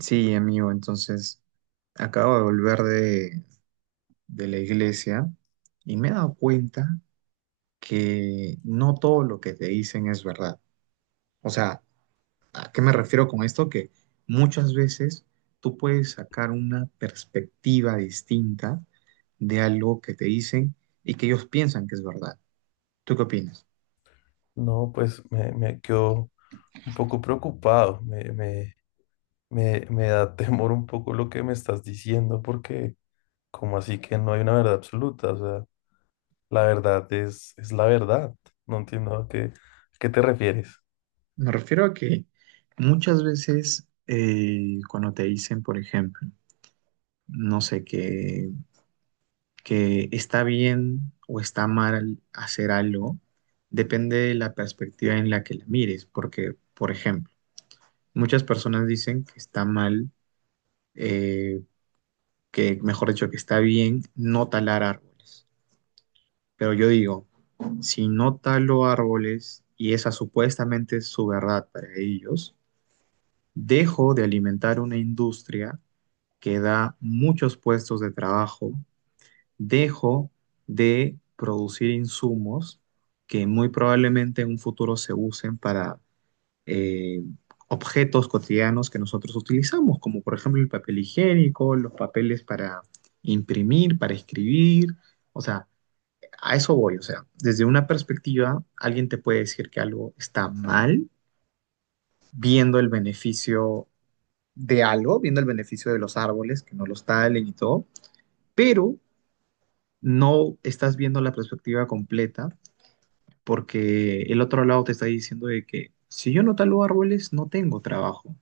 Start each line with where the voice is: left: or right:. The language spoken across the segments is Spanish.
right: Sí, amigo, entonces acabo de volver de la iglesia y me he dado cuenta que no todo lo que te dicen es verdad. O sea, ¿a qué me refiero con esto? Que muchas veces tú puedes sacar una perspectiva distinta de algo que te dicen y que ellos piensan que es verdad. ¿Tú qué opinas?
left: No, pues me quedo un poco preocupado, me da temor un poco lo que me estás diciendo, porque como así que no hay una verdad absoluta, o sea, la verdad es la verdad, no entiendo a qué te refieres.
right: Me refiero a que muchas veces cuando te dicen, por ejemplo, no sé qué que está bien o está mal hacer algo, depende de la perspectiva en la que la mires, porque, por ejemplo, muchas personas dicen que está mal, eh, que mejor dicho, que está bien no talar árboles, pero yo digo, si no talo árboles y esa supuestamente es su verdad para ellos, dejo de alimentar una industria que da muchos puestos de trabajo, dejo de producir insumos que muy probablemente en un futuro se usen para eh, objetos cotidianos que nosotros utilizamos, como por ejemplo el papel higiénico, los papeles para imprimir, para escribir. O sea, a eso voy. O sea, desde una perspectiva, alguien te puede decir que algo está mal viendo el beneficio de algo, viendo el beneficio de los árboles, que no los talen y todo, pero no estás viendo la perspectiva completa porque el otro lado te está diciendo de que si yo no talo árboles, no tengo trabajo,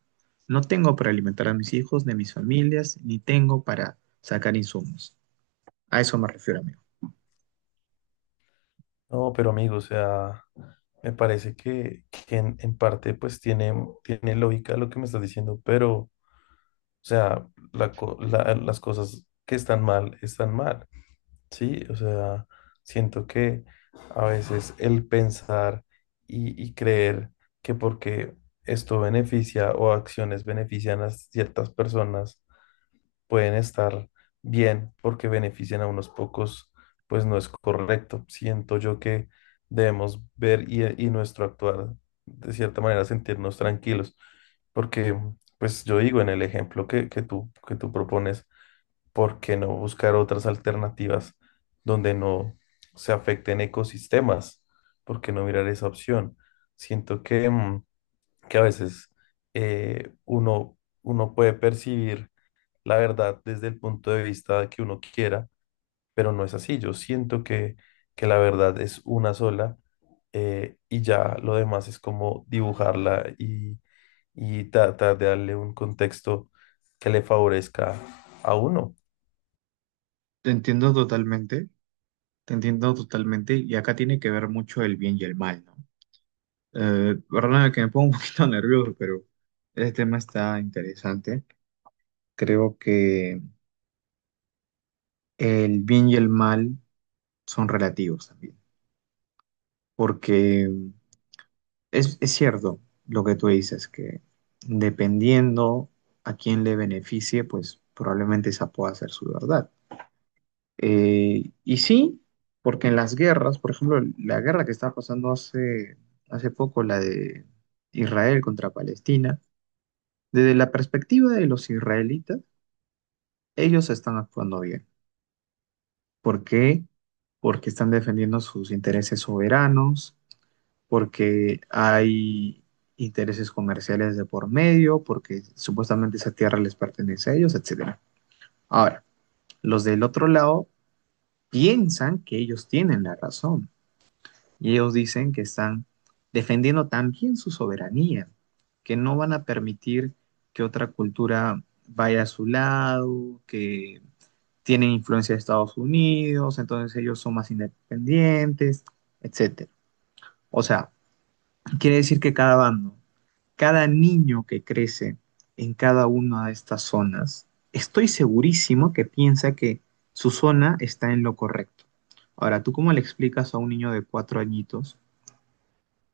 right: no tengo para alimentar a mis hijos, ni a mis familias, ni tengo para sacar insumos. A eso me refiero, amigo.
left: No, pero amigo, o sea, me parece que en parte pues tiene lógica lo que me estás diciendo, pero, o sea, las cosas que están mal, están mal. Sí, o sea, siento que a veces el pensar y creer que porque esto beneficia o acciones benefician a ciertas personas pueden estar bien porque benefician a unos pocos, pues no es correcto. Siento yo que debemos ver y nuestro actuar, de cierta manera, sentirnos tranquilos, porque, pues yo digo en el ejemplo que, que tú propones. ¿Por qué no buscar otras alternativas donde no se afecten ecosistemas? ¿Por qué no mirar esa opción? Siento que a veces uno puede percibir la verdad desde el punto de vista que uno quiera, pero no es así. Yo siento que la verdad es una sola y ya lo demás es como dibujarla y tratar de darle un contexto que le favorezca a uno.
right: Te entiendo totalmente, te entiendo totalmente, y acá tiene que ver mucho el bien y el mal, ¿no? Perdóname que me pongo un poquito nervioso, pero este tema está interesante. Creo que el bien y el mal son relativos también, porque es cierto lo que tú dices, que dependiendo a quién le beneficie, pues probablemente esa pueda ser su verdad. Y sí, porque en las guerras, por ejemplo, la guerra que estaba pasando hace poco, la de Israel contra Palestina, desde la perspectiva de los israelitas, ellos están actuando bien. ¿Por qué? Porque están defendiendo sus intereses soberanos, porque hay intereses comerciales de por medio, porque supuestamente esa tierra les pertenece a ellos, etcétera. Ahora, los del otro lado piensan que ellos tienen la razón y ellos dicen que están defendiendo también su soberanía, que no van a permitir que otra cultura vaya a su lado, que tienen influencia de Estados Unidos, entonces ellos son más independientes, etcétera. O sea, quiere decir que cada bando, cada niño que crece en cada una de estas zonas, estoy segurísimo que piensa que su zona está en lo correcto. Ahora, ¿tú cómo le explicas a un niño de cuatro añitos?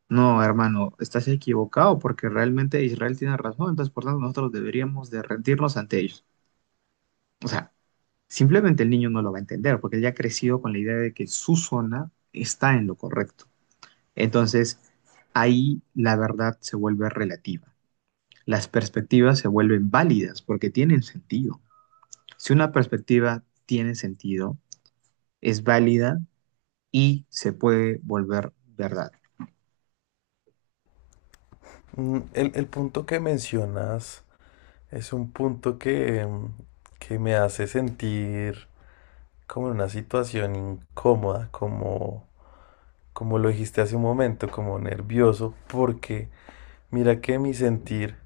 right: No, hermano, estás equivocado porque realmente Israel tiene razón, entonces por tanto nosotros deberíamos de rendirnos ante ellos. O sea, simplemente el niño no lo va a entender porque él ya ha crecido con la idea de que su zona está en lo correcto. Entonces, ahí la verdad se vuelve relativa. Las perspectivas se vuelven válidas porque tienen sentido. Si una perspectiva tiene sentido, es válida y se puede volver verdad.
left: El punto que mencionas es un punto que me hace sentir como en una situación incómoda, como, como lo dijiste hace un momento, como nervioso, porque mira que mi sentir,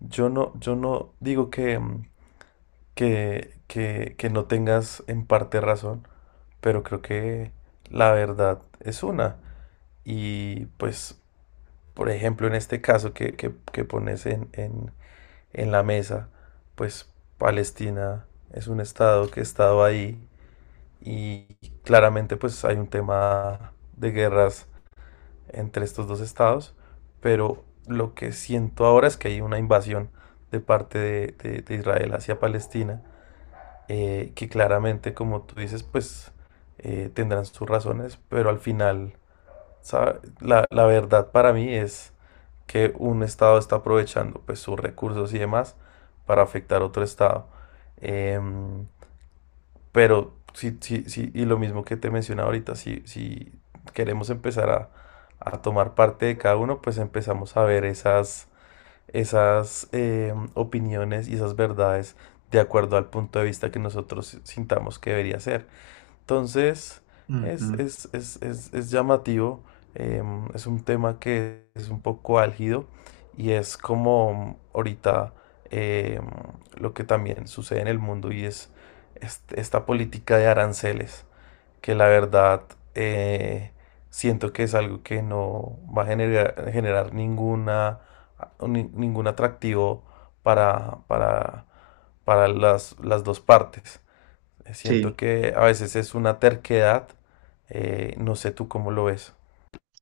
left: yo no digo que, que no tengas en parte razón, pero creo que la verdad es una. Y pues, por ejemplo, en este caso que pones en la mesa, pues Palestina es un estado que ha estado ahí y claramente pues hay un tema de guerras entre estos dos estados, pero lo que siento ahora es que hay una invasión de parte de Israel hacia Palestina, que claramente, como tú dices, pues tendrán sus razones, pero al final, ¿sabe? La verdad para mí es que un estado está aprovechando pues sus recursos y demás para afectar a otro estado. Em, pero sí, sí, sí, y lo mismo que te mencionaba ahorita, si queremos empezar a tomar parte de cada uno, pues empezamos a ver esas opiniones y esas verdades de acuerdo al punto de vista que nosotros sintamos que debería ser. Entonces,
right: Uh
left: es,
right: -huh.
left: es, es, es, es llamativo, es un tema que es un poco álgido y es como ahorita em, lo que también sucede en el mundo y es esta política de aranceles, que la verdad eh, siento que es algo que no va a generar ninguna, ningún atractivo para, para, para las dos partes. Siento
right: Sí,
left: que a veces es una terquedad no sé tú cómo lo ves.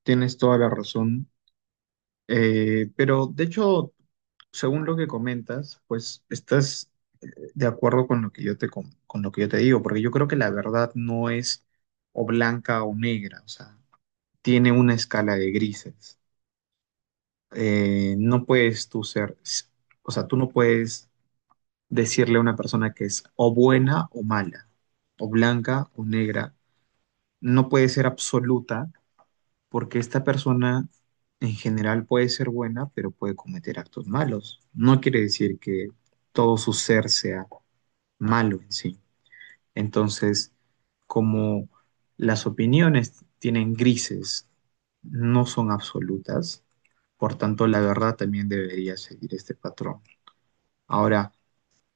right: tienes toda la razón. Pero de hecho, según lo que comentas, pues estás de acuerdo con lo que yo te, con lo que yo te digo, porque yo creo que la verdad no es o blanca o negra, o sea, tiene una escala de grises. No puedes tú ser, o sea, tú no puedes decirle a una persona que es o buena o mala, o blanca o negra. No puede ser absoluta porque esta persona en general puede ser buena, pero puede cometer actos malos. No quiere decir que todo su ser sea malo en sí. Entonces, como las opiniones tienen grises, no son absolutas, por tanto, la verdad también debería seguir este patrón. Ahora,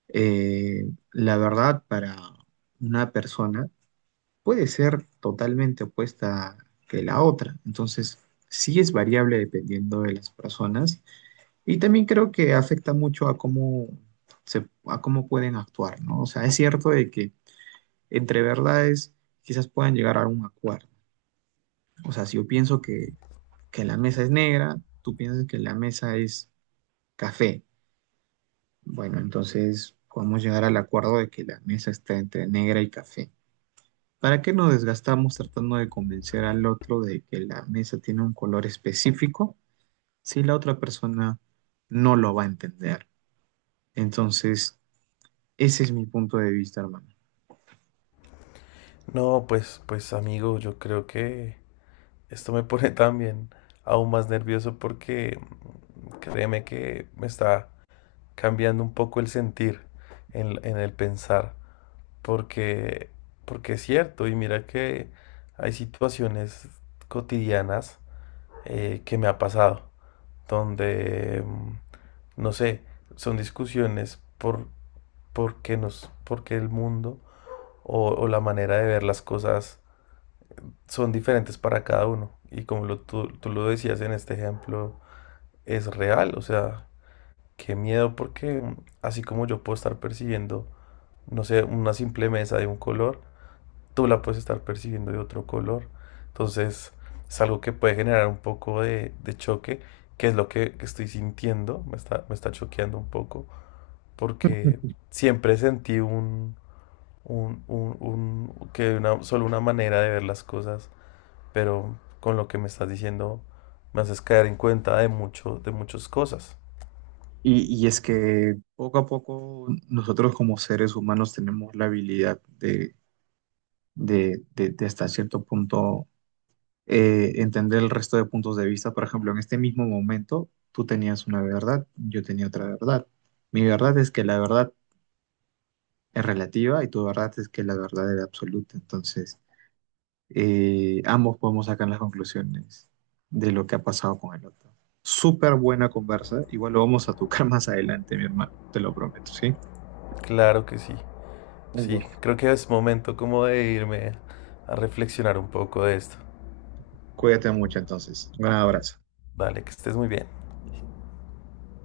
right: eh, la verdad para una persona puede ser totalmente opuesta que la otra. Entonces, sí es variable dependiendo de las personas y también creo que afecta mucho a cómo se, a cómo pueden actuar, ¿no? O sea, es cierto de que entre verdades quizás puedan llegar a un acuerdo. O sea, si yo pienso que la mesa es negra, tú piensas que la mesa es café. Bueno, entonces podemos llegar al acuerdo de que la mesa está entre negra y café. ¿Para qué nos desgastamos tratando de convencer al otro de que la mesa tiene un color específico si la otra persona no lo va a entender? Entonces, ese es mi punto de vista, hermano.
left: No, pues, pues amigo, yo creo que esto me pone también aún más nervioso porque créeme que me está cambiando un poco el sentir en el pensar, porque, porque es cierto, y mira que hay situaciones cotidianas que me ha pasado, donde, mm, no sé, son discusiones porque el mundo o la manera de ver las cosas son diferentes para cada uno. Y como lo, tú lo decías en este ejemplo, es real, o sea, qué miedo porque así como yo puedo estar percibiendo, no sé, una simple mesa de un color, tú la puedes estar percibiendo de otro color. Entonces, es algo que puede generar un poco de choque, que es lo que estoy sintiendo, me está choqueando un poco, porque siempre sentí que solo una manera de ver las cosas, pero con lo que me estás diciendo me haces caer en cuenta de muchas cosas.
right: Y es que poco a poco nosotros como seres humanos tenemos la habilidad de hasta cierto punto entender el resto de puntos de vista. Por ejemplo, en este mismo momento tú tenías una verdad, yo tenía otra verdad. Mi verdad es que la verdad es relativa y tu verdad es que la verdad es absoluta. Entonces, ambos podemos sacar las conclusiones de lo que ha pasado con el otro. Súper buena conversa. Igual lo vamos a tocar más adelante, mi hermano. Te lo prometo, ¿sí?
left: Claro que sí. Sí,
right: Igual.
left: creo que es momento como de irme a reflexionar un poco de esto.
right: Cuídate mucho entonces. Un gran abrazo.
left: Vale, que estés muy bien.